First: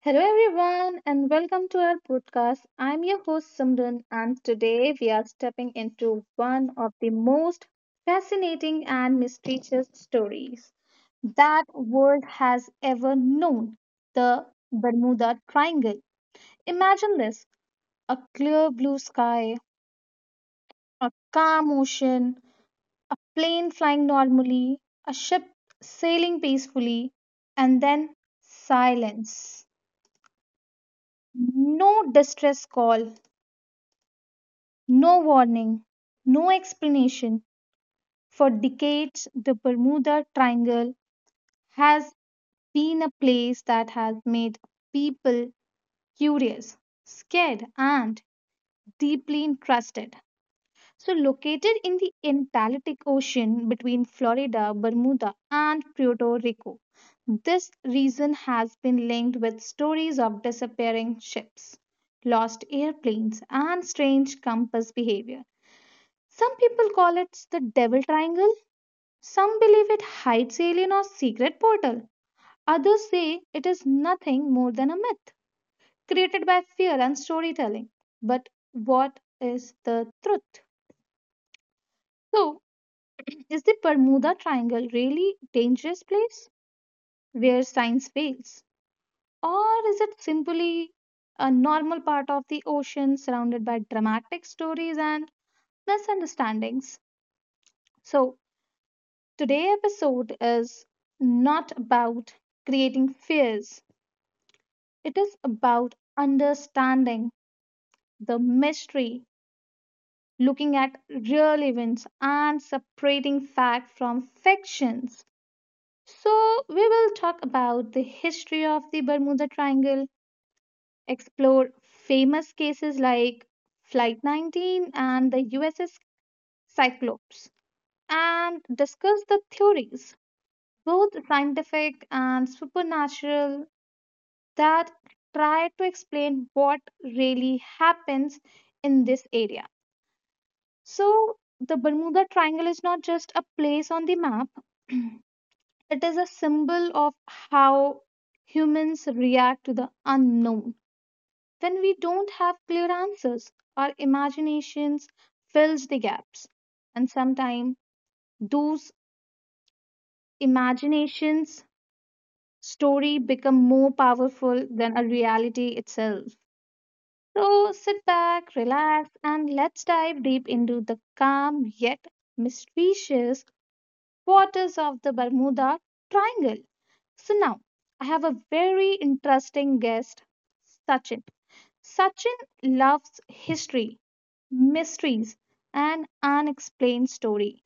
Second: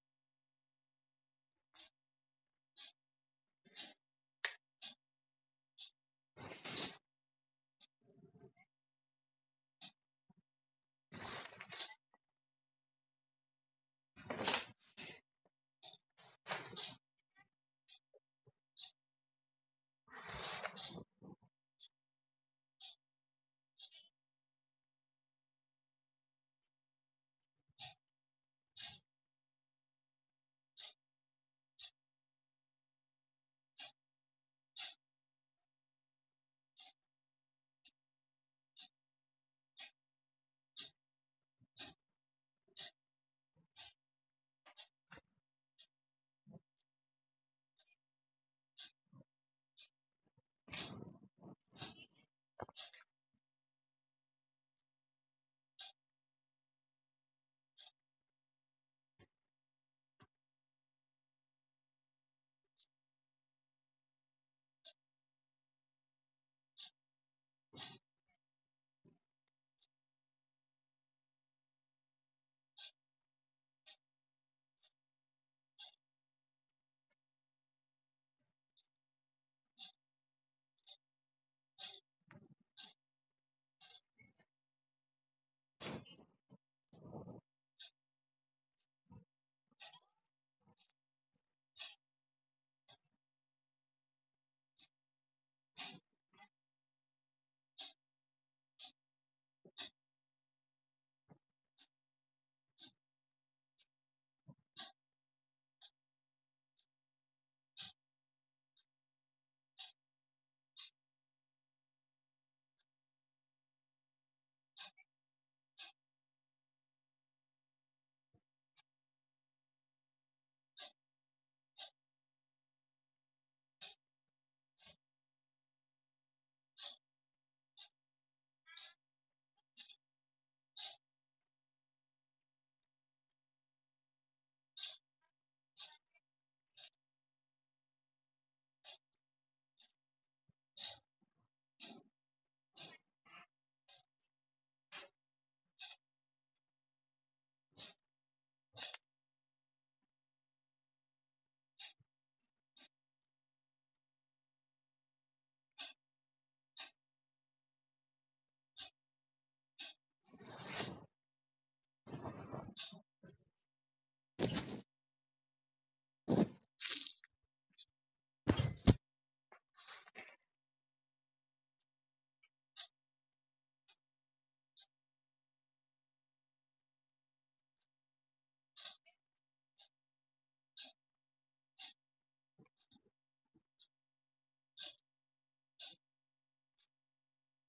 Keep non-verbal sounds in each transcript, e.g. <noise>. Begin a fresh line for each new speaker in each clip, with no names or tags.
Hello, everyone, and welcome to our podcast. I'm your host Simran, and today we are stepping into one of the most fascinating and mysterious stories that world has ever known: the Bermuda Triangle. Imagine this: a clear blue sky, a calm ocean, a plane flying normally, a ship sailing peacefully, and then silence. No distress call, no warning, no explanation. For decades, the Bermuda Triangle has been a place that has made people curious, scared, and deeply interested. So, located in the Atlantic Ocean between Florida, Bermuda, and Puerto Rico, this region has been linked with stories of disappearing ships, lost airplanes, and strange compass behavior. Some people call it the devil triangle. Some believe it hides alien or secret portal. Others say it is nothing more than a myth created by fear and storytelling. But what is the truth? So, <clears throat> is the Bermuda Triangle really a dangerous place where science fails? Or is it simply a normal part of the ocean surrounded by dramatic stories and misunderstandings? So, today episode is not about creating fears. It is about understanding the mystery, looking at real events and separating fact from fictions. So, we will talk about the history of the Bermuda Triangle, explore famous cases like Flight 19 and the USS Cyclops, and discuss the theories, both scientific and supernatural, that try to explain what really happens in this area. So, the Bermuda Triangle is not just a place on the map, it is a symbol of how humans react to the unknown. When we don't have clear answers, our imaginations fills the gaps. And sometimes those imaginations story become more powerful than a reality itself. So sit back, relax, and let's dive deep into the calm yet mysterious waters of the Bermuda Triangle. So now, I have a very interesting guest, Sachin. Sachin loves history, mysteries, and unexplained story.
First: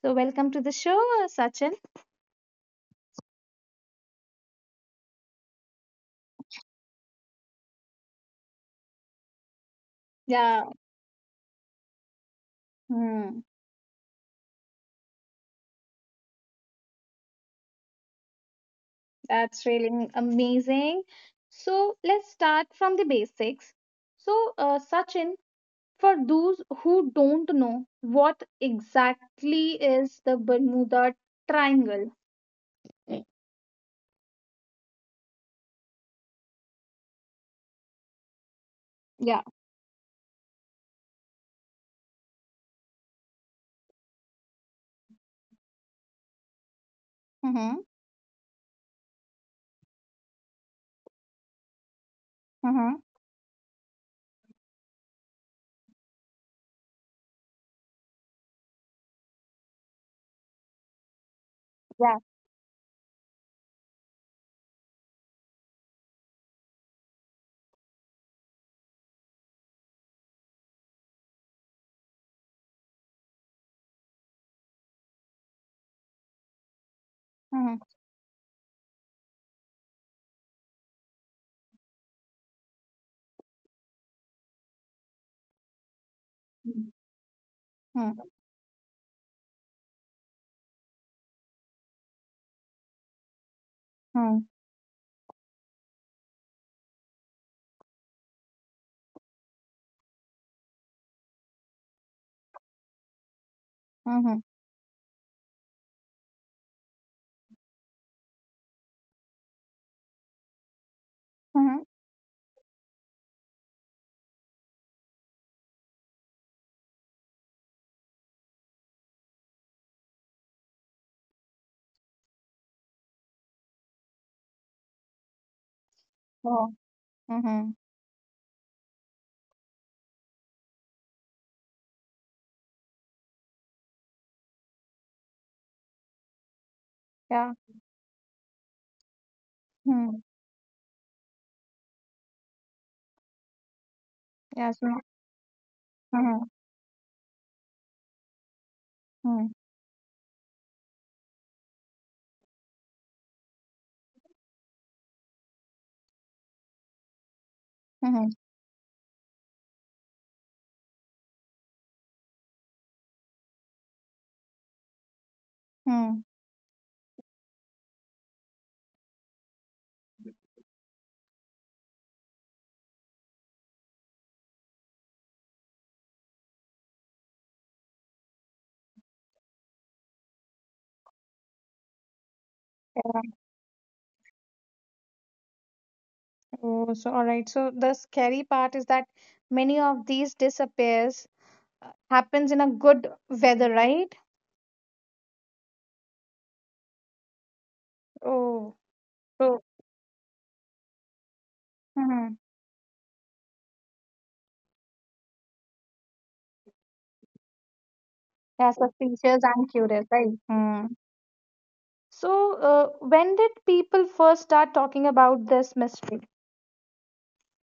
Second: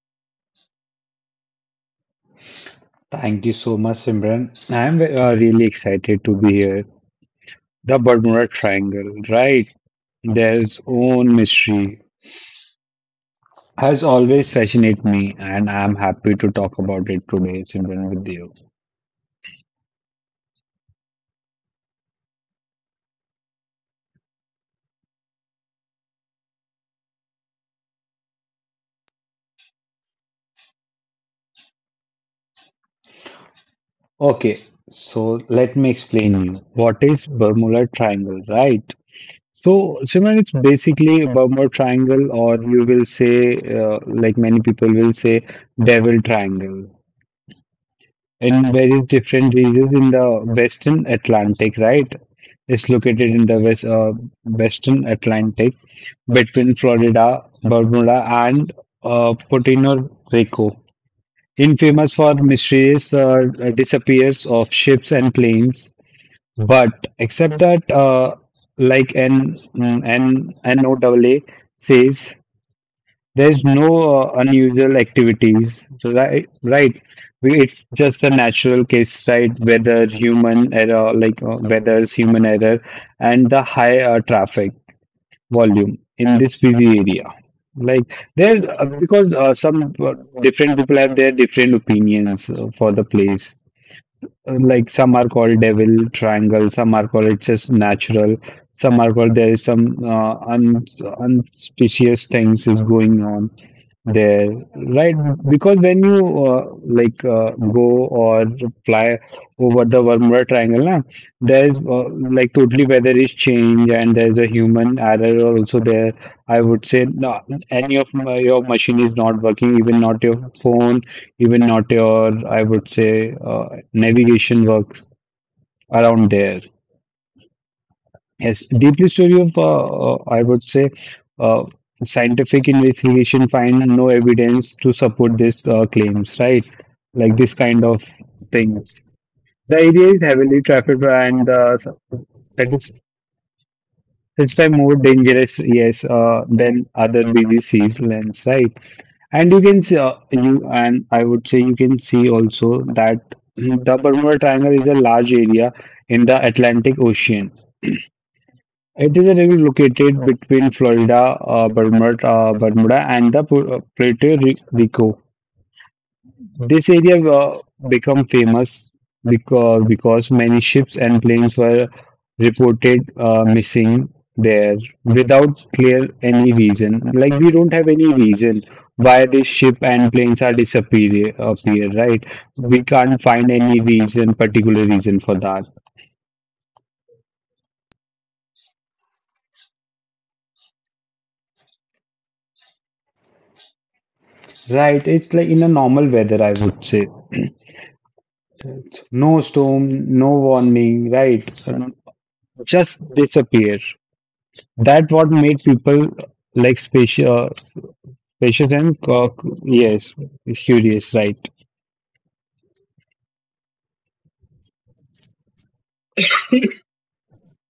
So welcome to the show, Sachin.
Thank you so much, Simran. I'm really excited to be here. The Bermuda Triangle, right?
Yeah,
There's own mystery
hmm,
has always fascinated me, and I'm happy to talk about it today, Simran, with you.
that's really amazing. So let's start from the basics. So, Sachin, for those who don't know, what exactly is the Bermuda Triangle? Eh,
Okay, so let me explain you what is Bermuda Triangle, right?
Yeah.
So, Simran, it's basically a Bermuda Triangle, or you will say, like many people will say, Devil Triangle.
Mm-hmm.
In various different regions in the Western Atlantic, right? It's
Mm-hmm.
located in the Western Atlantic between Florida, Bermuda, and Puerto Rico. Infamous
Yeah.
for mysterious disappears of ships and planes, but except that, like N N NOAA says, there's no unusual activities. So, right? Right.
Mm-hmm.
It's just a natural case, right? Whether it's human error and the high traffic volume in this busy area. Like
Mm-hmm.
there's because some Different people have their different opinions for the place,
Mm-hmm.
like some are called devil triangle, some are called it's just natural, some are called there is some un unspecious things is going on
Mm-hmm.
there, right? Because when you like go or fly over the Bermuda Triangle, na, there's
Mm-hmm.
like totally weather is change and there's a human error also there. I would say no, any of your machine is not working, even not your phone even not your, I would say, navigation works around there.
Oh. Mm-hmm.
Yes, deeply story of, I would say, uh, scientific investigation find no evidence to support these claims, right? Like
Yeah.
this kind of things. The area is
Mm-hmm.
heavily trafficked and that is it's
Yeah.
time more
So.
dangerous, yes,
Mm-hmm.
than other BBC's lands, right? And
Mm-hmm.
you can see, you and I would say you can see also that the Bermuda Triangle is a large area in the Atlantic Ocean.
Mm-hmm.
It is area located between Florida, Bermuda, and the Puerto Rico.
Mm-hmm.
Hmm. This area became famous because many ships and planes were reported missing there without clear any reason. Like we don't have any reason why this ship and planes are appear, right? We can't find any reason, particular reason for that.
Oh, so all right. So the scary part is that many of these disappears happens in a good weather, right?
Right, it's like in a normal weather, I would say.
Oh.
No
So.
storm, no warning, right?
Mm-hmm.
Just disappear. That what made people like special.
Yeah.
Fishes and cock,
Suspicious and curious,
yes,
right? Mm-hmm.
curious, right.
So, when did people first start talking about this mystery?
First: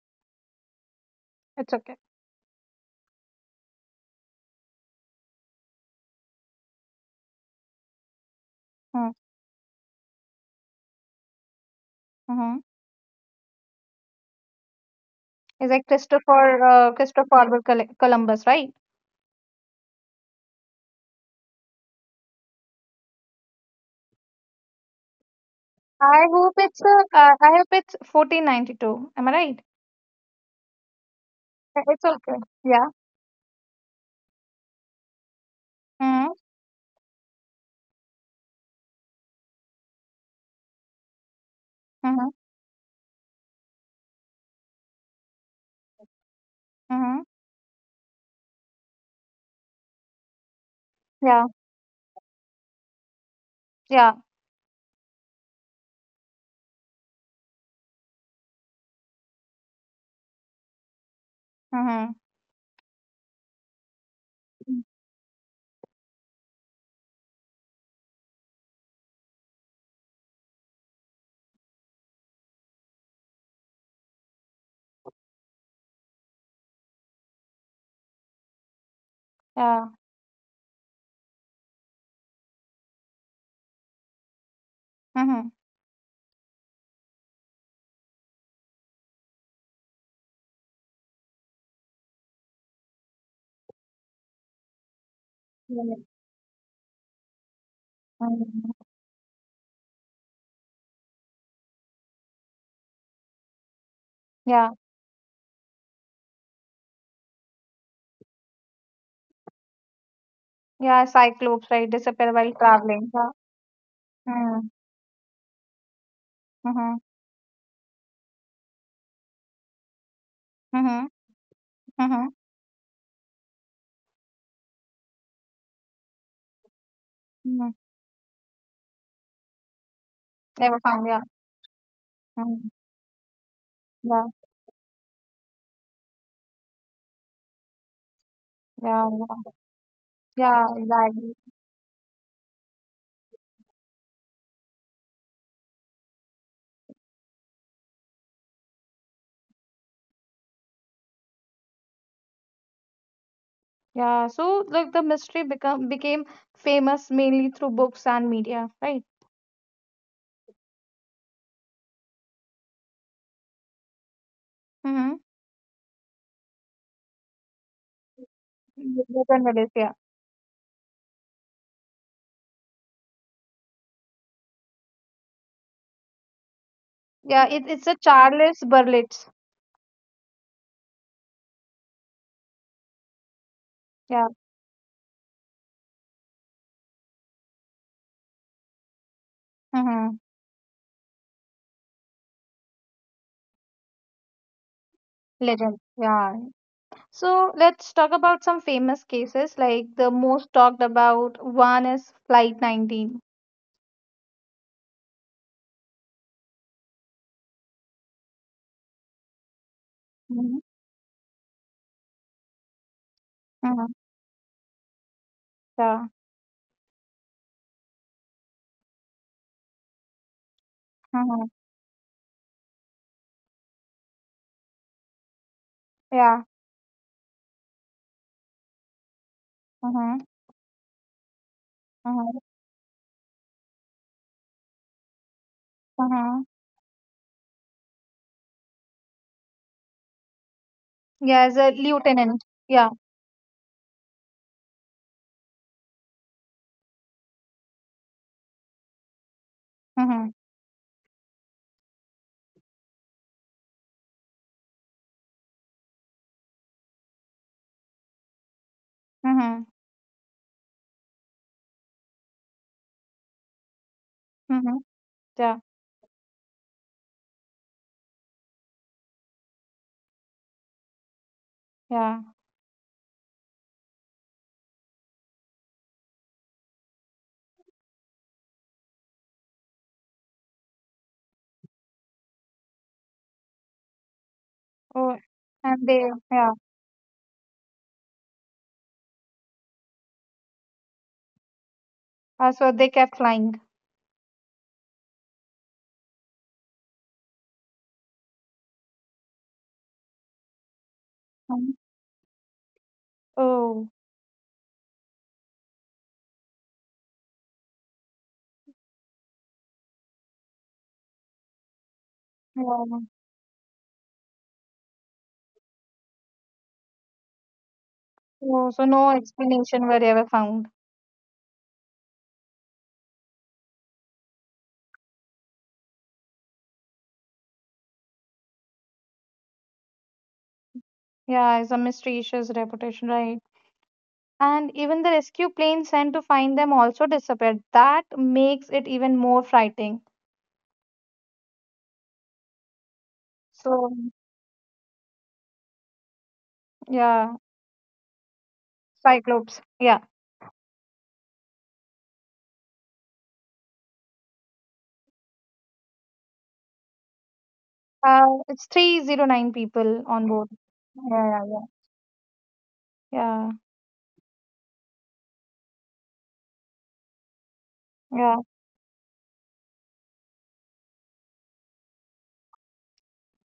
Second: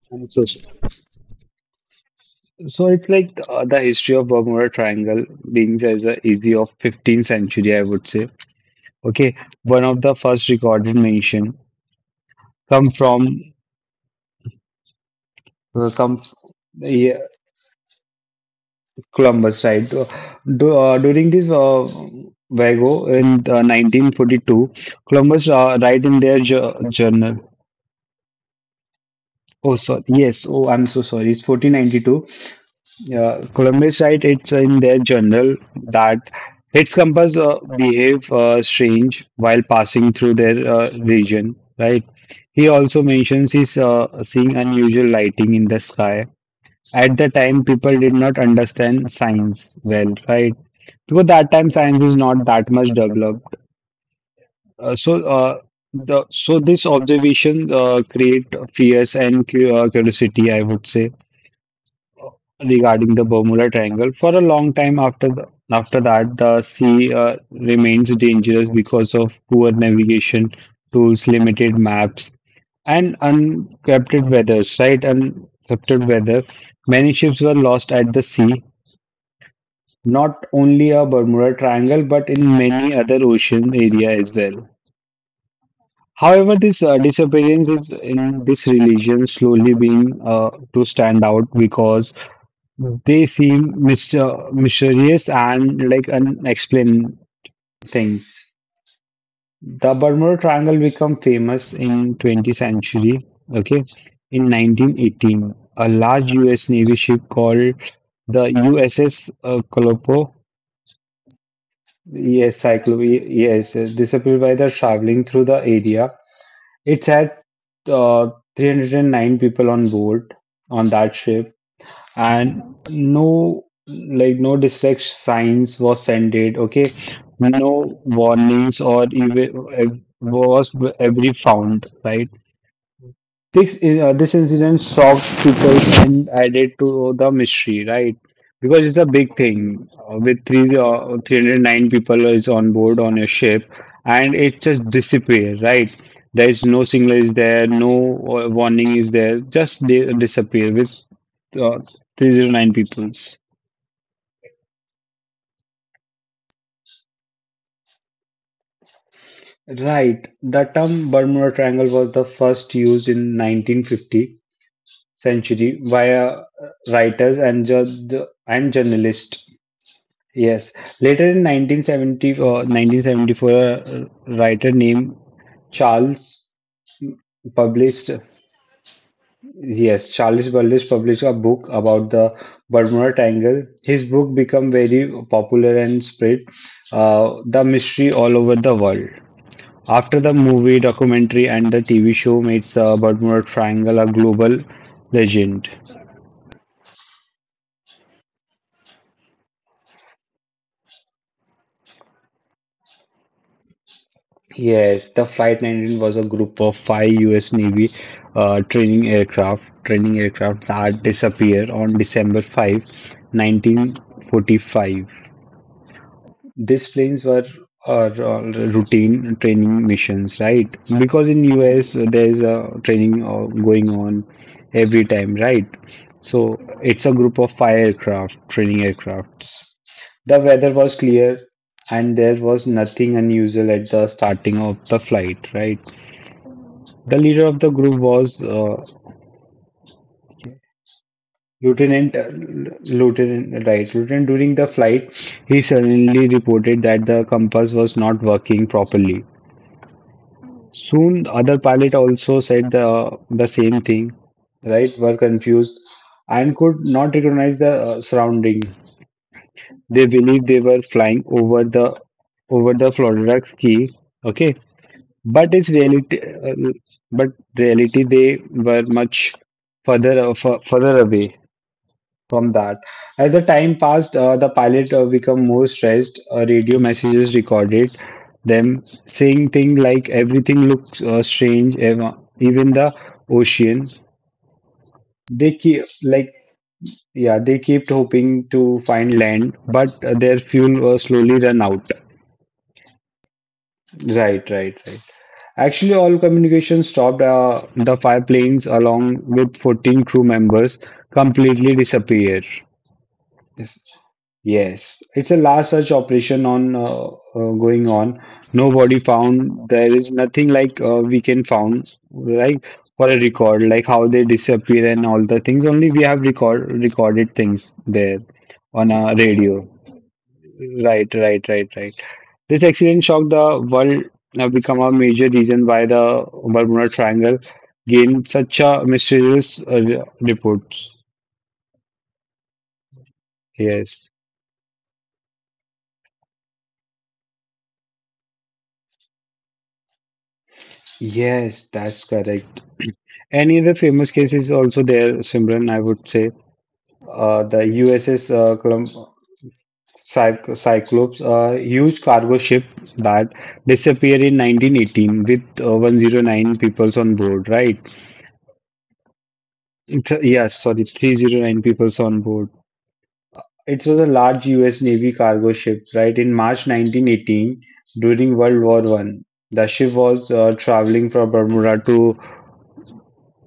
so
It's okay.
So it's like the history of Bermuda Triangle begins as a easy of 15th century, I would say. Okay, one of the first recorded mention
Mm-hmm.
come from
It's like
come
Christopher uh,
yeah,
Christopher Columbus, right?
Columbus, right? During this Vago in 1942, Columbus write in
I
their
hope it's uh, uh,
journal.
I hope it's 1492. Am I right?
Oh, sorry. Yes. Oh, I'm so sorry. It's
It's
1492.
okay. Yeah.
Yeah, Columbus site, it's in their journal that
Mm-hmm.
its compass behave strange while passing through their region, right?
Mm-hmm.
He also mentions he's seeing unusual lighting in the sky. At
Mm-hmm.
the time, people did not understand science well, right? Because
Yeah.
that time science is not that much developed.
Yeah.
So the so This observation create fears and curiosity, I would say
Mm-hmm.
regarding the Bermuda Triangle. For a long time after that, the sea remains dangerous because of poor navigation tools, limited maps, and uncrepted weathers. Right, uncrepted weather. Many ships were lost at the sea.
Yeah.
Not only a Bermuda Triangle, but in many other ocean area as well.
Mm-hmm.
However, this disappearance is in this religion slowly being to stand out because they seem mysterious and
Yeah.
like unexplained things.
Mhm.
The Bermuda Triangle became famous in 20th century. Okay, in
Yeah.
1918, a large U.S. Navy ship called the USS
Yeah. Cyclopes, right? Disappear while
yes, Cyclo,
traveling. Yeah.
yes, disappeared by
Mm-hmm.
the traveling through the area.
Mm-hmm.
It had uh, 309 people on board on
Mm-hmm.
that ship and no distract signs was sended. Okay,
Mm-hmm.
no warnings or even was
Never found. Yeah.
every found, right?
Mm-hmm.
this is uh,
Yeah.
this incident shocked people and added to the mystery, right? Because it's
Yeah.
a big
yeah.
thing with
Yeah,
three
exactly.
309 people is on board on a ship, and it just disappears, right? There is no signal is there, no warning is there, just they disappear with uh, 309 peoples.
Yeah, so like the mystery become became famous mainly through books and media, right?
Right. The term Bermuda Triangle was the first used in 1950
Mm-hmm.
century by writers and
Legend
journalists.
Willis, yeah.
Yes. Later in 1970 or 1974, a writer named Charles
Yeah, it's a
published,
Charles Berlitz.
yes, Charles Burles published a book about the Bermuda Triangle. His
Yeah.
book became very popular and spread the mystery all over the world.
Mm-hmm.
After the movie, documentary, and the TV show made the Bermuda Triangle a global legend.
Legend. Yeah. So let's talk about some famous cases. Like the most talked about one is Flight 19.
Yes, the Flight 19 was a group of five U.S. Navy training
Mm-hmm.
aircraft that disappeared on December
Mm-hmm.
5, 1945.
Yeah.
These planes were routine training missions, right? Because
Mm-hmm.
in U.S. There is a training going on every time, right?
Yeah.
So it's a group of five aircraft, training aircrafts.
Mm-hmm.
The weather was clear, and there
Mm-hmm.
was nothing unusual at the starting of the flight, right?
Mm-hmm.
The leader of the group was
Yeah, as a
Lieutenant, uh,
lieutenant. Yeah.
Lieutenant. During the flight, he suddenly reported that the compass was not working properly.
Mm-hmm.
Soon, other pilot also said the same thing. Right, were confused and could not recognize the surrounding.
Mm-hmm.
They believed they were flying over the Florida Key. Okay,
Mm-hmm.
but
Yeah.
it's reality. Uh, but reality, they were much further away
Yeah.
from that. As the time passed, the pilot became more stressed. Radio messages recorded them saying things like everything looks strange, even the ocean.
Oh,
They
and
keep
they,
like
yeah.
Yeah, they kept hoping to find land, but their fuel was slowly run out.
So they kept flying.
Right, right, right. Actually, all communication stopped. The five planes, along with 14 crew members,
Um,
completely disappeared.
Oh,
Yes, yes. It's a last search operation on going on. Nobody found. There is nothing like we can found like
yeah.
for a record, like how they disappear and all the things. Only we have recorded things there
Oh, so
on
no
a radio.
explanation were ever found.
Right, right, right, right. This accident shocked the world have become a major reason why the Bermuda Triangle gained such a mysterious reports.
Yeah, it's a mysterious reputation, right?
Yes.
And even the rescue plane sent to find them also disappeared. That makes it even more frightening.
Yes, that's correct. Any other
So,
famous case is also there, Simran, I would say.
yeah,
The USS
Cyclops. Yeah.
Cyclops, a huge cargo ship that disappeared in 1918 with 109 peoples on board, right?
It's 309 people on board.
Yes, sorry,
Yeah, yeah,
309
yeah.
peoples on board.
Yeah.
It was a large US Navy cargo ship, right? In March 1918, during
Yeah.
World War I, the ship was traveling from Bermuda to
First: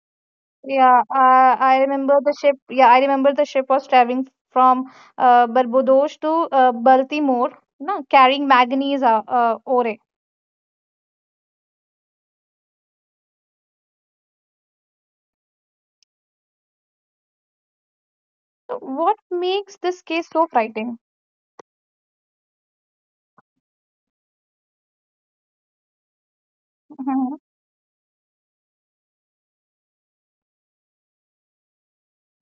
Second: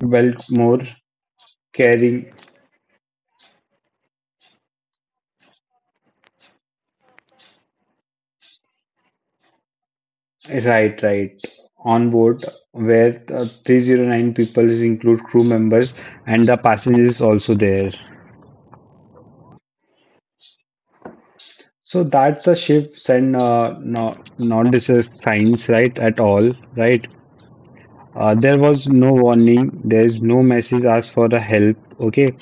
Baltimore,
Yeah, I remember
carrying.
the ship. Yeah, I remember the ship was traveling from Barbados to Baltimore, no, carrying manganese ore.
Right, right. On board, where the 309 people is include crew members and the passengers also there.
So what makes this case so frightening?
So that the ships and no, not this is signs, right, at all, right?
Mm-hmm.
There was no warning. There is no message asked for the help. Okay,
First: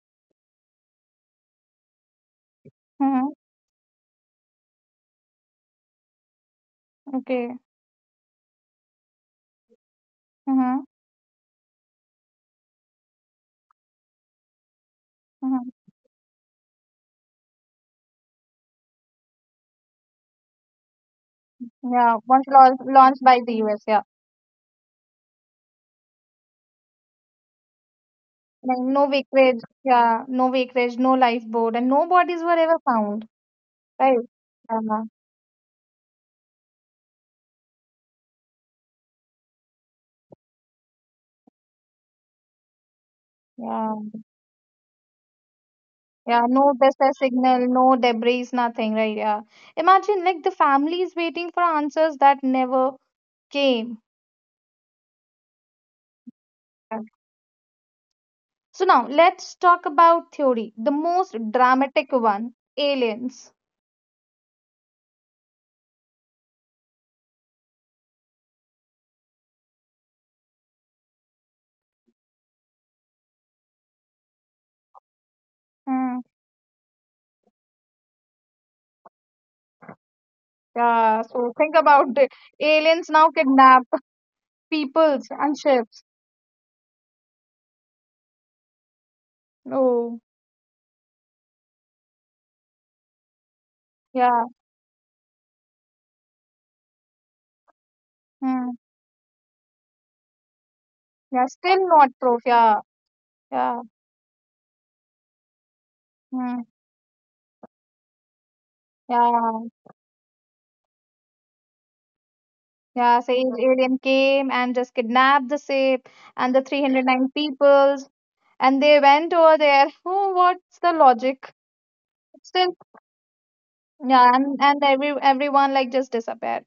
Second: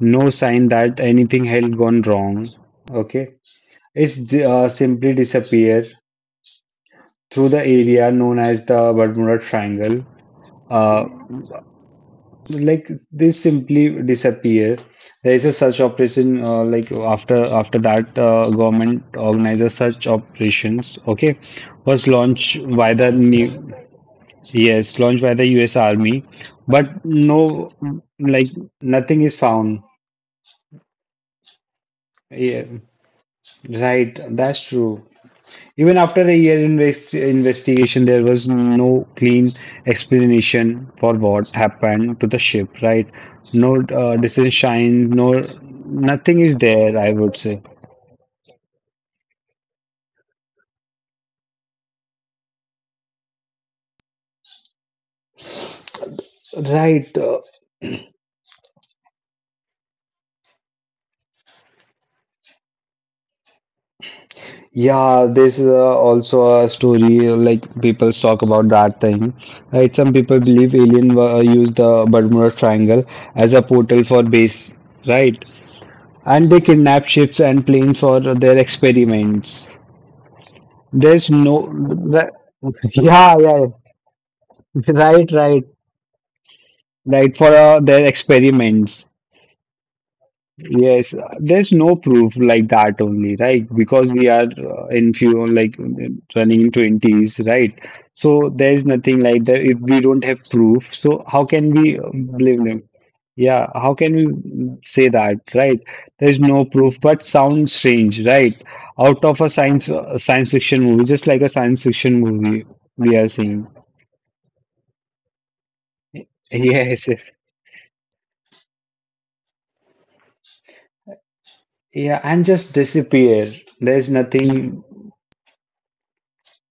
no sign that anything had gone wrong.
Mm-hmm.
Okay, it's simply disappear through the
Okay.
area known as the Bermuda Triangle.
Mm-hmm.
Uh, like they simply disappear. There is a
Mm-hmm.
search operation like after that government organizes search operations. Okay, was
Yeah, once
launched
launched,
by the
launched by the
new
US. Yeah,
yes, launched by the U.S. Army, but like
like no
nothing is
wreckage.
found.
Yeah, no wreckage, no lifeboat, and no bodies were
Yeah,
ever found. Right.
right. That's true.
Yeah.
Even after a year investigation, there was no clean explanation for what happened to the ship, right? No
Yeah.
decision shine, nothing
Yeah,
is
no
there, I
distress
would say.
signal, no debris, nothing, right? Yeah. Imagine like the families waiting for answers that never came. Yeah.
Right.
So now let's talk about theory, the most dramatic one, aliens.
Yeah, this is also a story like people talk about that thing. Right, some people believe alien used the Bermuda Triangle as a portal for base, right?
Hmm.
And they kidnap ships and planes for their experiments.
Yeah,
There's
so
no
think about
that,
it.
<laughs>
Aliens now
yeah, yeah, yeah.
kidnap <laughs>
<laughs>
peoples
Right,
and
right,
ships.
right for their experiments.
Oh,
Yes, there's no proof like that only, right? Because we are
yeah.
in few like running in 20s, right? So
Hmm.
there's nothing like that if we don't have proof. So how
Yeah,
can
still
we
not proof.
blame them?
Yeah,
Yeah,
yeah,
how can we say that, right? There's
hmm.
no proof, but sounds strange, right? Out of a
Yeah,
science fiction movie, just like a science fiction movie we
yeah.
are
Say
seeing.
alien came and just kidnapped the ship and the
Yes, yes.
309 peoples and they went over there. Oh, what's the logic
Yeah, and just
still?
disappear. There's
Yeah, and,
nothing
and everyone like just disappeared.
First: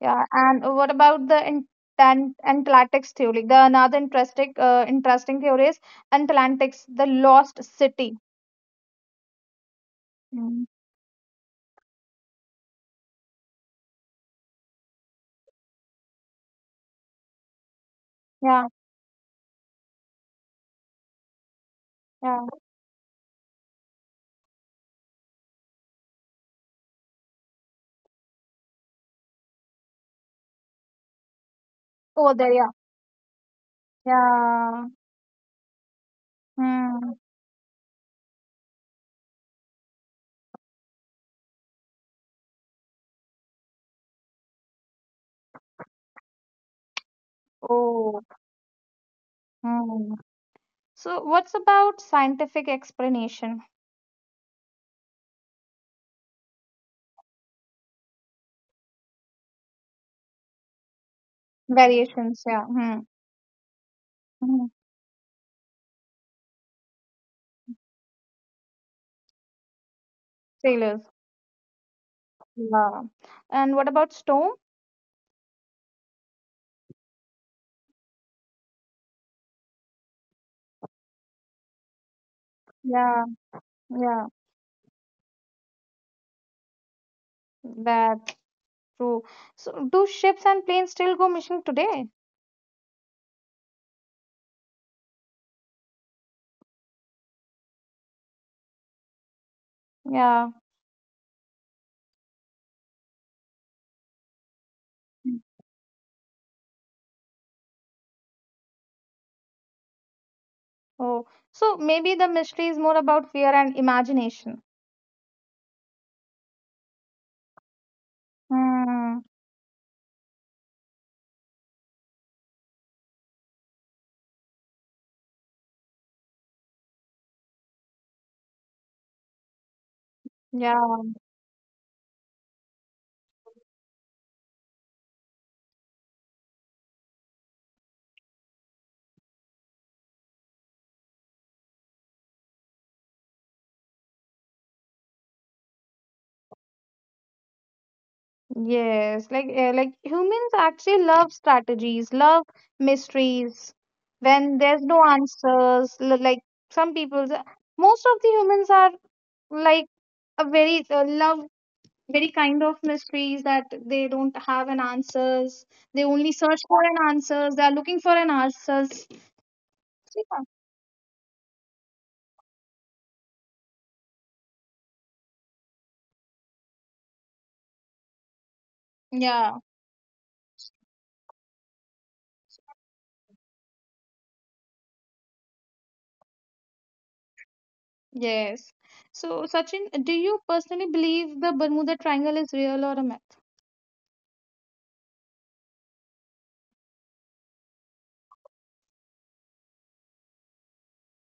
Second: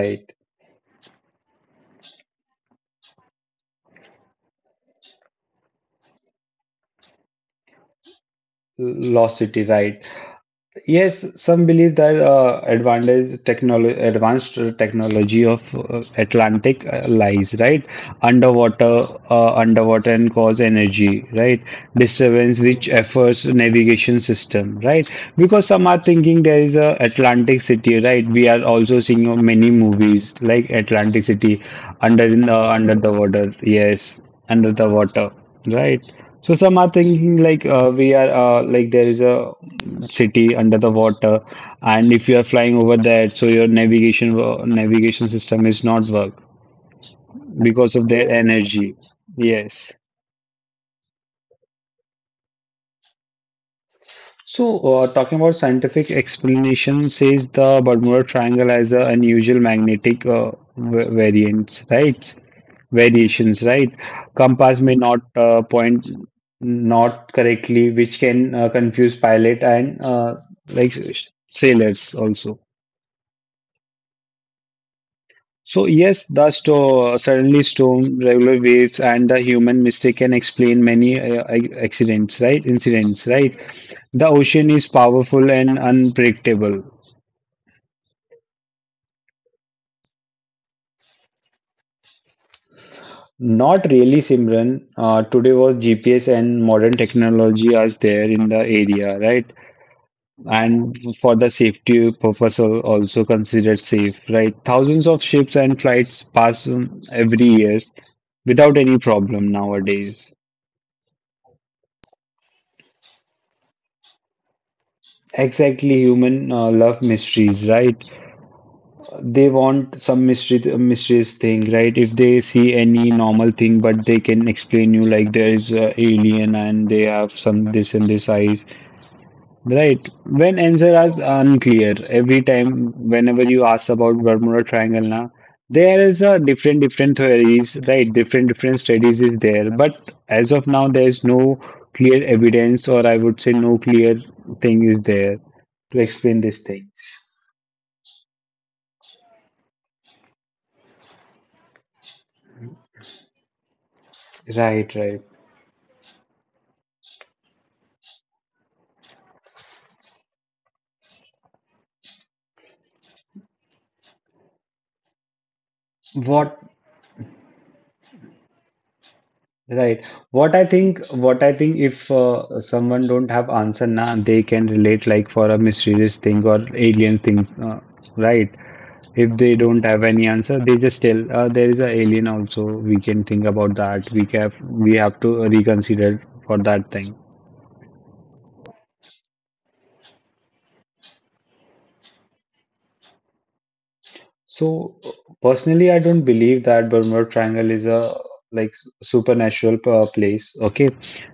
Yeah, and what about the Atlantic's theory, the another interesting theory is Atlantic's, the lost city.
Lost city, right?
Mm.
Yes, some believe that advanced technology of Atlantic lies right
yeah,
underwater, underwater and cause energy right
yeah,
disturbance which affects navigation system right because some are thinking there is a Atlantic City right. We are also seeing many movies like Atlantic City
over there, yeah,
under the water. Yes, under
yeah,
the water, right? So some are
hmm.
thinking like we are like there is a city under the water, and if you are flying over that, so your navigation system is not work because of
Oh.
their energy. Yes.
Hmm. So what's about scientific explanation?
So, talking about scientific explanation, says the Bermuda Triangle has an unusual magnetic variance, right?
Variations, yeah, hmm.
Variations, right?
Hmm.
Compass may not point not correctly, which can confuse pilot and like
Sailors,
sailors also.
yeah, and what about storm?
So yes, the sto suddenly storm, regular waves, and the human mistake can explain many accidents, right?
Yeah.
Incidents, right?
Yeah,
The ocean is powerful and unpredictable.
that's true. So, do ships and planes still go missing today?
Not really, Simran. Today was GPS and modern technology are there in the area, right?
Yeah.
And for the safety purpose, also considered safe, right? Thousands of ships and flights pass every year without any problem nowadays.
Oh, so maybe the mystery is more about fear and imagination.
Exactly, human love mysteries, right?
Hmm.
They want some mystery, mysterious thing, right? If they see any normal thing, but they can explain you like there is a alien and they have some this and this eyes. Right. When answer
Yeah.
is unclear, every time whenever you ask about Bermuda Triangle now, there is a different different theories, right? Different different studies is there. But as of now there is no clear evidence, or I would say no clear thing is there to explain these things.
Yes. Like humans actually love strategies, love mysteries. When there's
Right,
no
right.
answers, like some people, most of the humans are like a very love very kind of mysteries that they don't have an answers, they only search
What
for an answers, they are looking for an answers,
right.
yeah.
What I think if someone don't have answer now, they can relate like for a mysterious thing or alien thing, right? If they
Yeah,
don't have any answer, they just tell there is an alien also. We can think about that. We have to reconsider for that thing.
yes. So, Sachin, do you personally believe the Bermuda Triangle is real or a myth?
So personally, I don't believe that Bermuda Triangle is a like supernatural place. Okay,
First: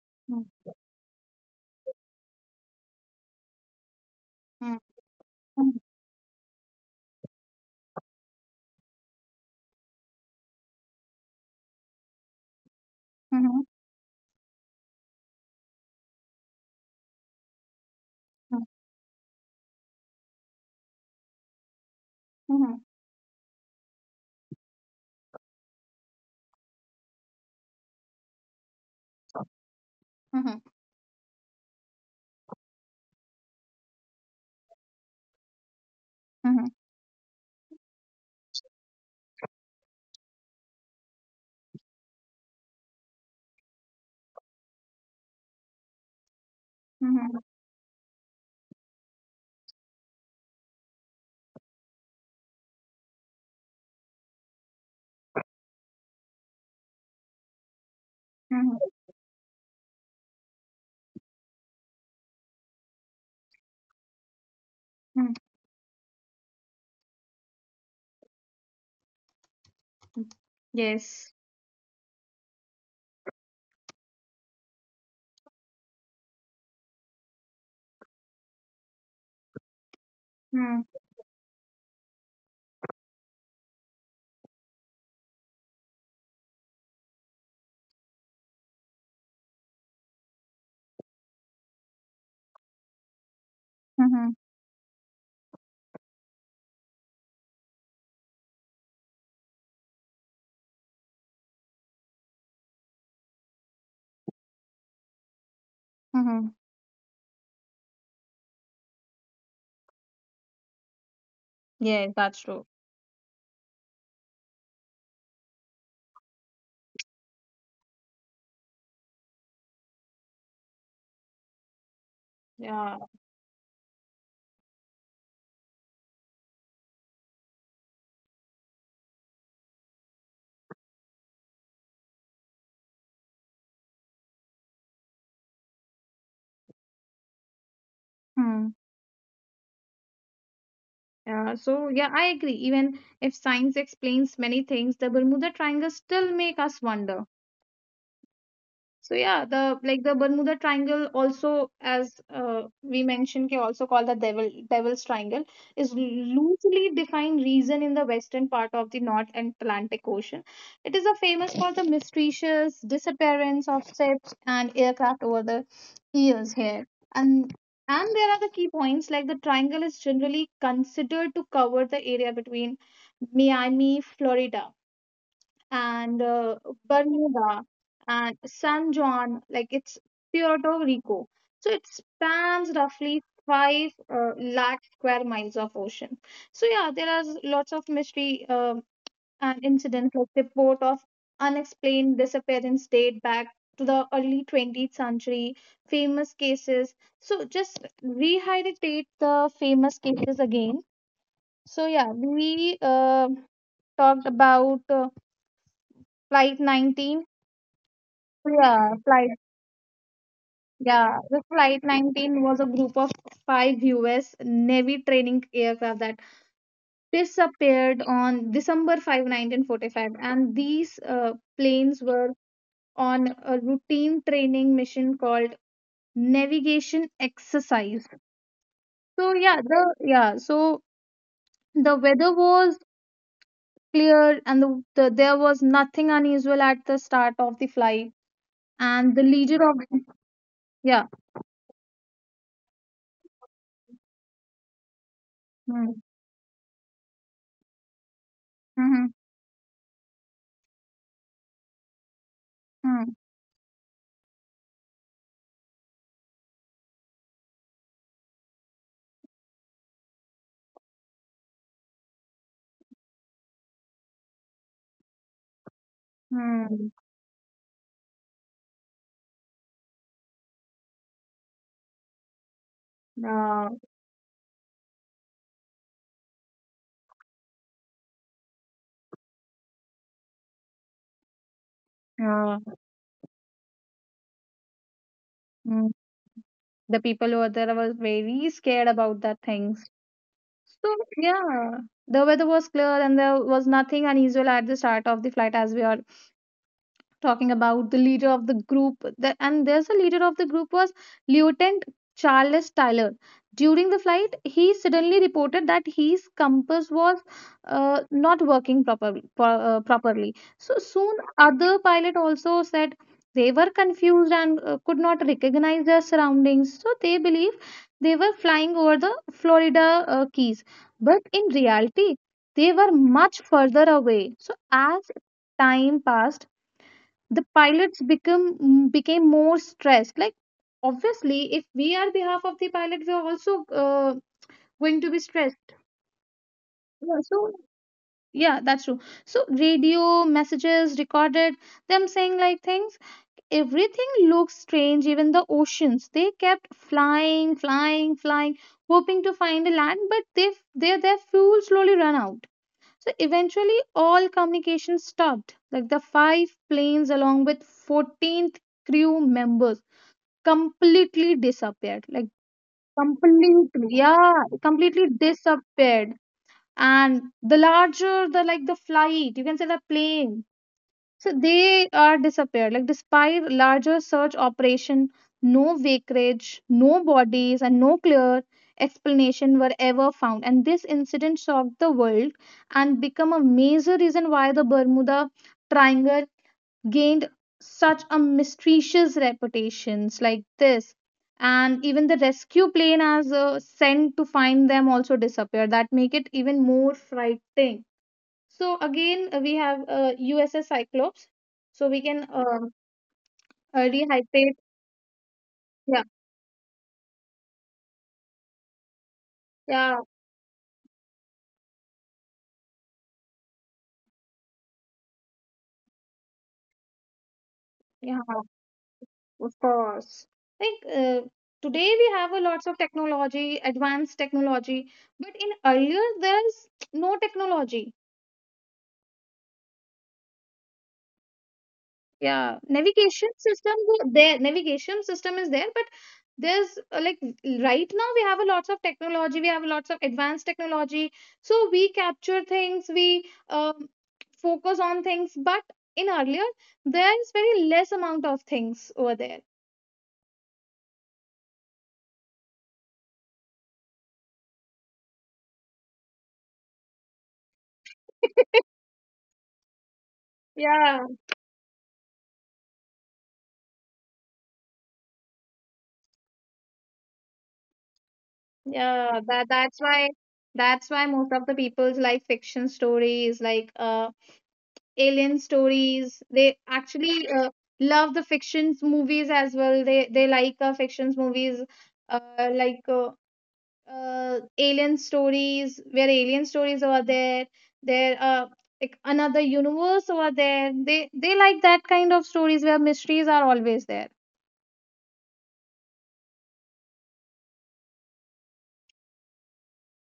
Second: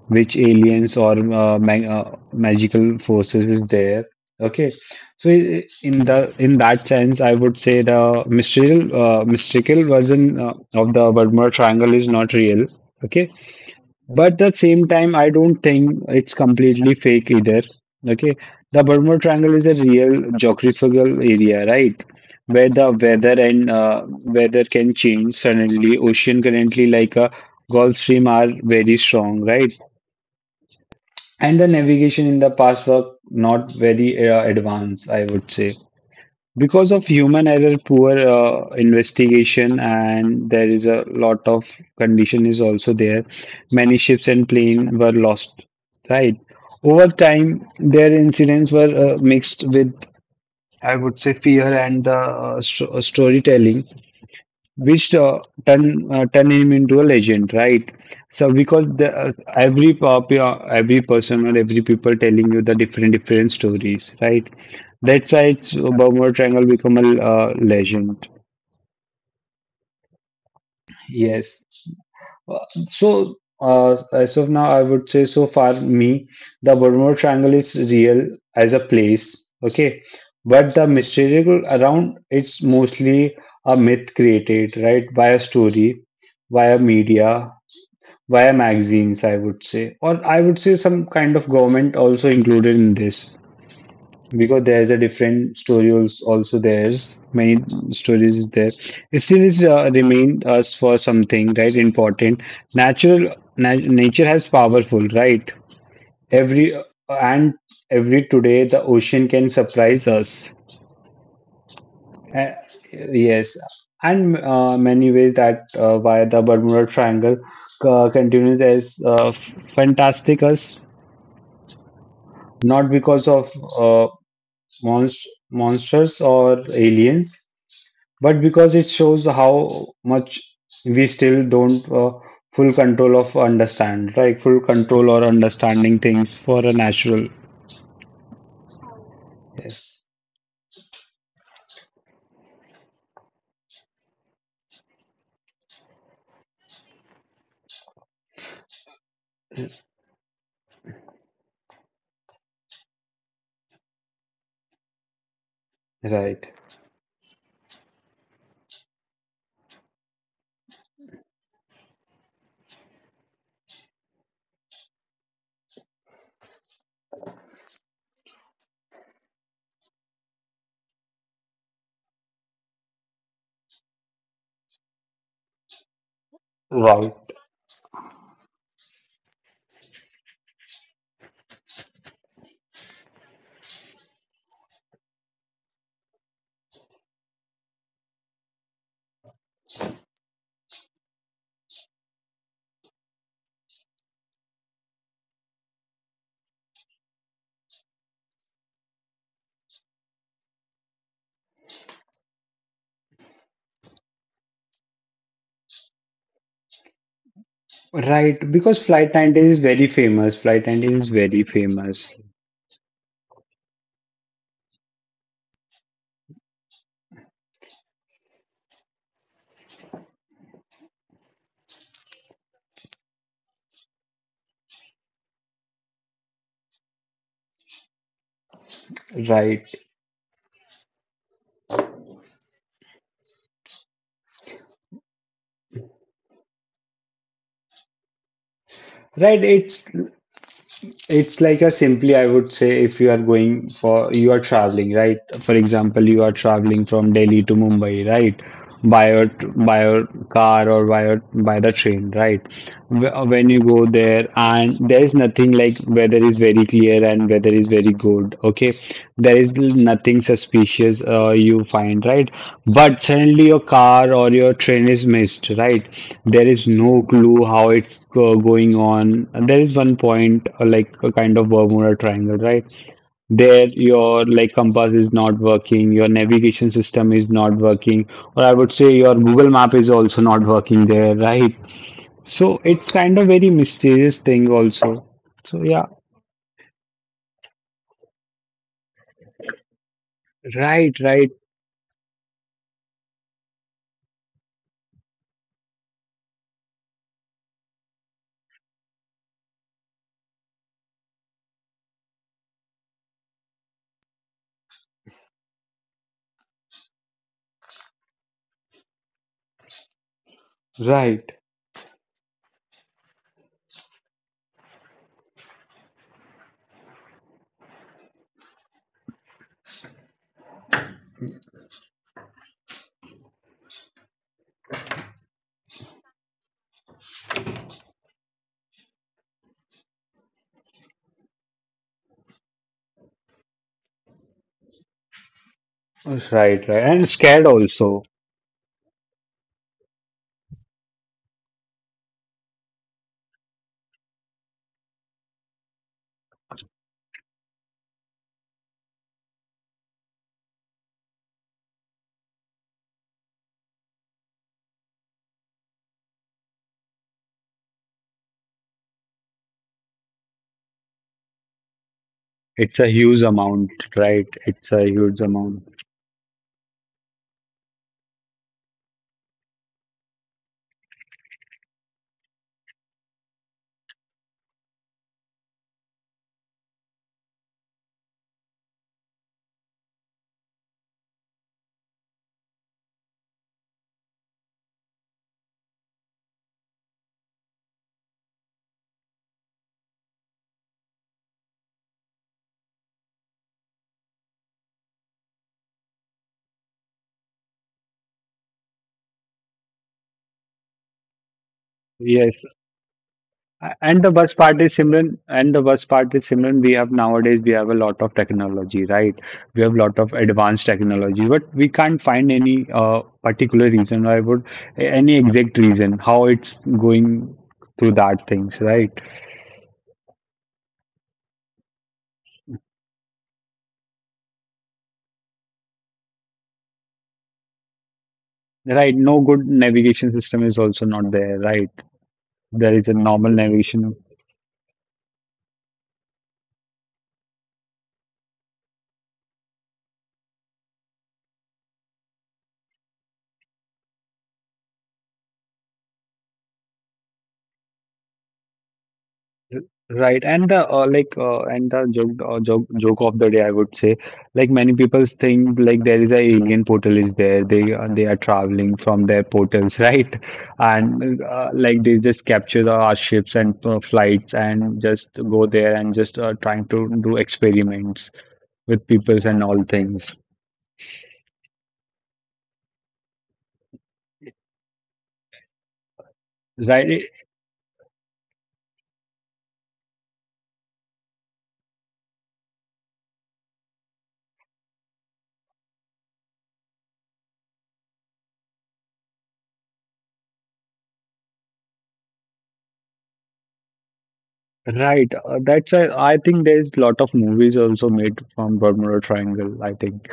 which
Hmm,
aliens or magical forces is there. Okay,
hmm,
so
hmm,
in that sense, I would say the mystical version of the Bermuda Triangle is not real. Okay,
mhm,
but at the same time, I don't think it's completely fake either. Okay,
hmm,
the Bermuda Triangle is a real geographical area, right? Where
mhm,
the weather can change suddenly. Ocean currently like a Gulf Stream are very strong, right?
mhm,
And the navigation in the past were not very advanced, I would say.
mhm,
Because of human error, poor investigation, and there is a lot of condition is also there. Many ships and plane were lost, right? Over
mhm,
time, their incidents were mixed with, I would say, fear and the storytelling which turn him into a legend, right? So
mhm,
because the, every person or every people telling you the different different stories, right? That's
mhm.
why it's Bermuda Triangle become a legend.
Yes.
Yes. So, as of now, I would say so far me, the Bermuda Triangle is real as a place, okay? But
Hmm,
the mystery around it's mostly a myth created, right, by a story, via media, via magazines, I would say, or I would say some kind of government also included in this,
mhm,
because there's a different story, also there's many stories is there. It still is remained us for something right important natural nature has powerful, right?
mhm.
Every and every today the ocean can surprise us.
Yes, that's
Uh,
true,
yes, and many ways that via the Bermuda Triangle continues as fantastic us, not
yeah.
because of uh, monsters or aliens, but because it shows how much we still don't full control of understand, right? Full control or understanding things for a natural. Yes,
So yeah, I agree. Even if science explains many things, the Bermuda Triangle still make us wonder. So yeah, the like the Bermuda Triangle also, as we mentioned, can also called the Devil's Triangle, is
right.
loosely defined region in the western part of the North Atlantic Ocean. It is a famous for the mysterious disappearance of ships and aircraft over the years here, and and there are the key points like the triangle is generally considered to cover the area between Miami, Florida and
Right.
Bermuda and San Juan, like it's Puerto Rico. So it spans roughly five lakh square miles of ocean. So yeah, there are lots of mystery and incidents like the report of unexplained disappearance date back to the early 20th century, famous cases. So just rehydrate the famous cases again. So yeah, we talked about flight 19,
Right, because
yeah,
Flight
flight.
19 is very famous. Flight 19 is
Yeah, the
very
Flight
famous.
19 was a group of five U.S. Navy training aircraft that disappeared on December 5, 1945, and these planes were on a routine training mission called navigation exercise. So yeah,
Right.
the yeah, so the weather was clear, and the there was nothing unusual at the start of the flight, and the
Right,
leader of,
it's
yeah.
It's like a simply, I would say, if you are going for, you are traveling, right? For
Hmm.
example, you are traveling from Delhi to Mumbai, right?
Mm-hmm.
By your car or by your, by the train, right? When you go there and there is nothing, like weather is very clear here and weather is very good. Okay, there is nothing suspicious you find, right? But suddenly your car or your train is missed, right? There is no clue how it's going on. There is one point, like a kind of Bermuda Triangle, right? There
Mm-hmm.
your like compass is not working, your navigation system is not working, or I would say your Google Map is also not working there, right?
Yeah,
So it's kind of very mysterious thing also. So yeah,
mm, the people over there was very scared about that things. So
right, right.
yeah, the weather was clear and there was nothing unusual at the start of the flight as we are talking about the leader of and there's a leader of the group was Lieutenant Charles Tyler. During the flight he suddenly reported that his compass was not working properly. So soon
Right.
other pilot also said they were confused and could not recognize their surroundings, so they believe they were flying over the Florida keys, but in reality they were much further away. So as time passed the pilots became more stressed, like obviously if we are behalf of the pilot we are also going to be stressed,
Yes, right, right. And
yeah,
scared
so
also.
yeah, that's true. So radio messages recorded them saying like things, everything looks strange, even the oceans. They kept flying, flying, flying, hoping to find a land, but they their fuel slowly ran out. So eventually, all communication stopped. Like the five planes, along with 14th crew members, completely disappeared. Like
It's a huge amount,
completely,
right?
yeah,
It's a
completely
huge amount.
disappeared. And the larger, the like the flight, you can say the plane, so they are disappeared. Like despite larger search operation, no wreckage, no bodies, and no clear explanation were ever found. And this incident shocked the world and become a major reason why the Bermuda Triangle gained such a mysterious reputations like this. And even the rescue plane as sent to find them also disappeared. That make it even more frightening. So again, we have USS Cyclops. So we can
Yes. And the worst
rehydrate.
part is Simran, and the worst
Yeah,
part is Simran, we have nowadays we have a lot of technology, right? We have a
yeah,
lot of advanced technology, but we can't find any particular reason why would any exact reason how it's going through
yeah,
that things, right?
of course. Like today we have a lots of technology, advanced technology, but in earlier there's no technology.
Right. No good navigation system is also not there, right?
Yeah,
There is a
navigation
normal navigation.
system is there, but there's like right now we have a lots of technology, we have lots of advanced technology, so we capture things, we um, focus on things, but in earlier there is very less amount of things over there.
Right, and the and the joke of the day, I would say, like many people think like there is a alien portal is there. They are traveling from their portals, <laughs> right?
Yeah,
And like they just capture the our ships and flights and just go there and just trying to do experiments with
yeah,
peoples and
that
all
that's why,
things.
that's why most of the people's like fiction stories, like alien stories. They
Right,
actually love the fictions movies as well. They like fictions movies, uh, like uh, alien stories where alien stories are there. There like another universe over there. They like that kind of stories where mysteries are always there.
right. That's a, I think there is lot of movies also made from Bermuda Triangle. I think,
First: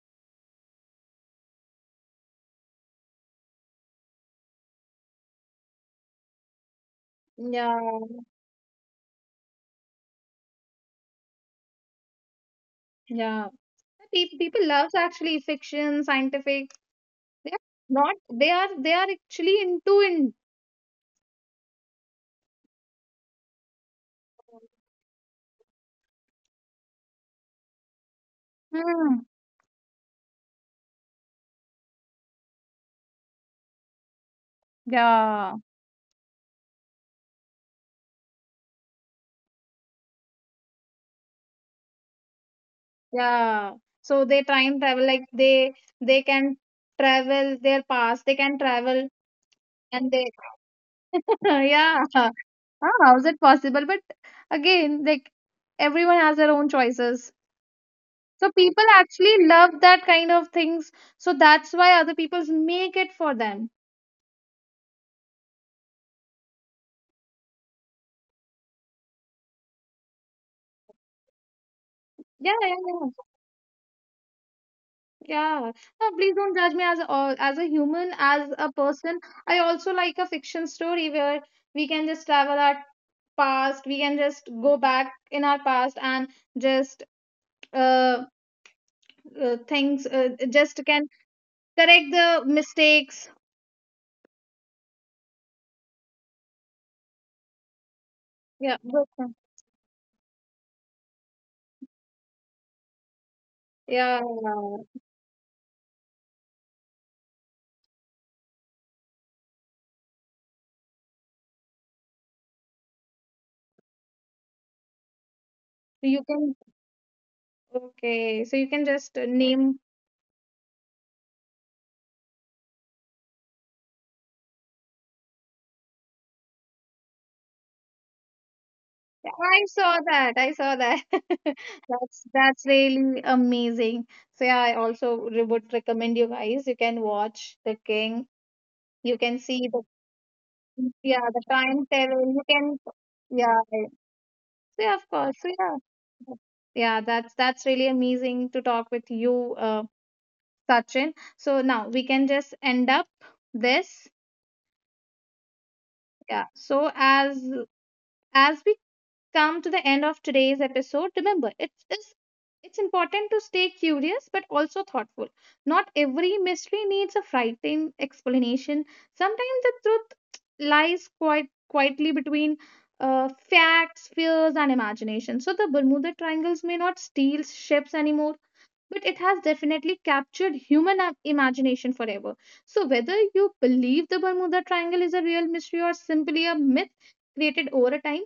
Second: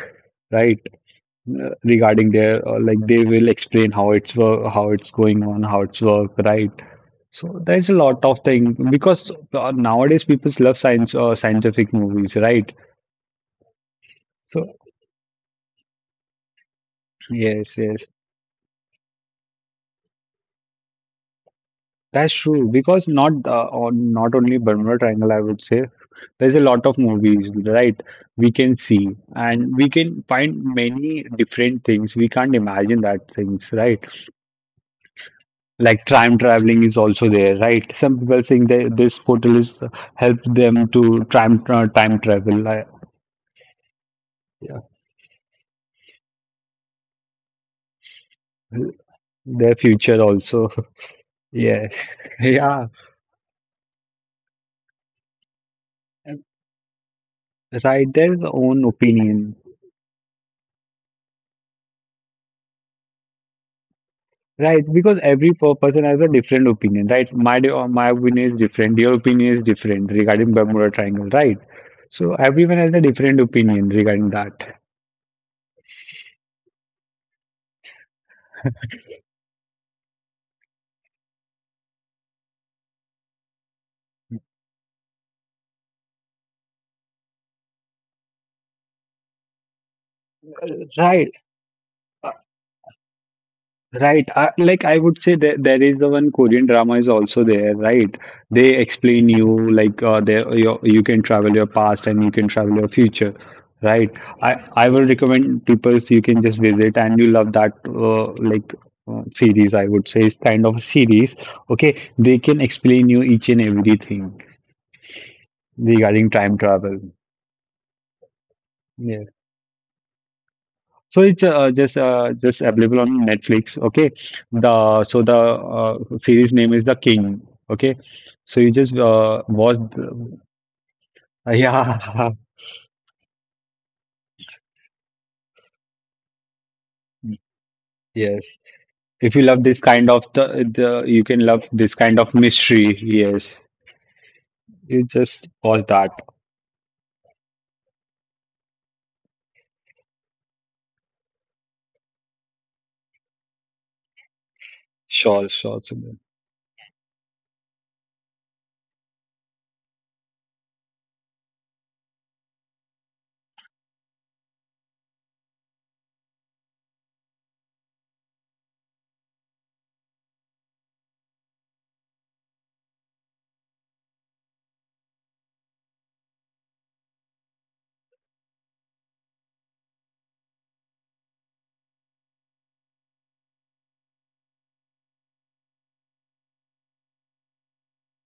right. Regarding their like they will explain how it's work, how it's going on, how it's work, right? So
Yeah,
there's a lot of thing because nowadays people love science scientific movies, right?
yeah. Pe- People
So
loves actually fiction, scientific. They are
yes, yes,
not. They are. They are actually into in.
that's true because not only Bermuda Triangle, I would say there's a lot of movies, right? We can see
Hmm.
and we can find many different things. We can't imagine that things, right?
Yeah.
Like time traveling is also there, right? Some people think that this portal is help them to time travel, like,
Yeah. So they time
yeah,
travel like they can travel their past. They can travel,
their
and
future
they
also. <laughs>
<laughs>
Yes,
yeah. Ah,
<laughs> yeah,
how is it possible? But again, like everyone has their own choices.
right. Their
So people
own
actually
opinion,
love that kind of things. So that's why other people make it for them.
right? Because every person has a different opinion, right? My opinion is different. Your opinion is different regarding Bermuda Triangle, right? So
Yeah, yeah,
everyone has a
yeah.
different opinion regarding that,
Yeah. No, please don't judge me as a human, as a person. I also like a fiction story where we can just travel our past, we can just go back in our past and just uh, things, just can
right?
correct the mistakes,
Right. Like I would say that there is the one Korean drama is also there, right? They
yeah, good
explain
thing.
you like there your, you can travel your past and you can travel your future, right?
Yeah,
I
yeah.
will recommend people so you can just visit and you love that series. I would say it's kind of a series. Okay, they can explain you each and everything
You
regarding
can,
time travel.
okay, so you can just name.
So it's just available on Netflix. Okay, the so the series name is The King. Okay, so you just
I
watch.
saw that,
The,
I saw that
<laughs>
<laughs>
yeah,
that's really amazing. So yeah, I also would recommend you guys, you can watch The King,
yes.
you
If
can
you love
see
this
the,
kind of the you
yeah,
can
the
love this kind
timetable,
of
you can,
mystery. Yes,
yeah. Yeah,
you
of course.
just
So yeah,
watch that.
yeah, that's really amazing to talk with you, Sachin. So now we can just end up this.
Sure, sure.
Yeah. So as we come to the end of today's episode, remember it's important to stay curious but also thoughtful. Not every mystery needs a frightening explanation. Sometimes the truth lies quite quietly between facts, fears, and imagination. So the Bermuda Triangles may not steal ships anymore, but it has definitely captured human imagination forever. So, whether you believe the Bermuda Triangle is a real mystery or simply a myth created over time,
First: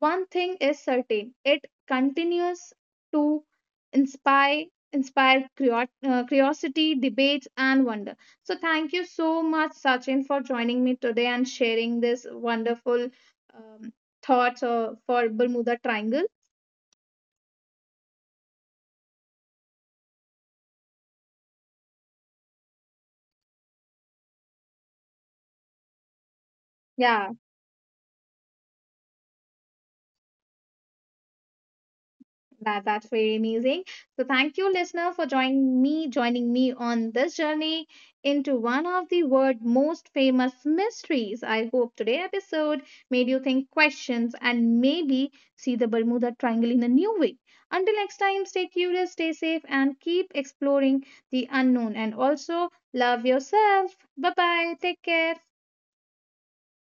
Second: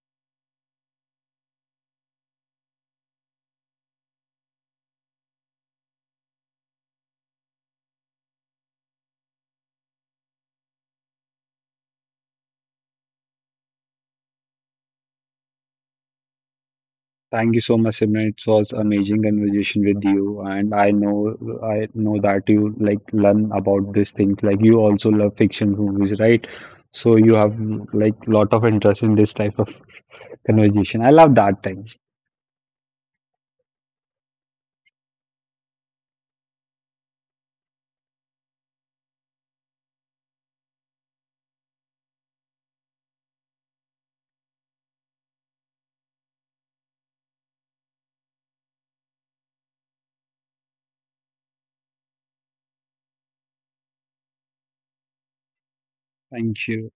one thing is certain, it continues to inspire inspire curiosity, debates, and wonder. So thank you so much, Sachin, for joining me today and sharing this wonderful um, thoughts for Bermuda Triangle.
Thank you so much, Simran. It was amazing conversation with you, and I know that you like learn about these things. Like you also love fiction movies, right? So
Yeah.
you have like lot of interest in this type of conversation. I love that thing.
That that's very amazing. So thank you, listener, for joining me, on this journey into one of the world's most famous mysteries. I hope today episode made you think questions and maybe see the Bermuda Triangle in a new way. Until next time, stay curious, stay safe, and keep exploring the unknown. And also love yourself. Bye bye. Take care.
Thank you,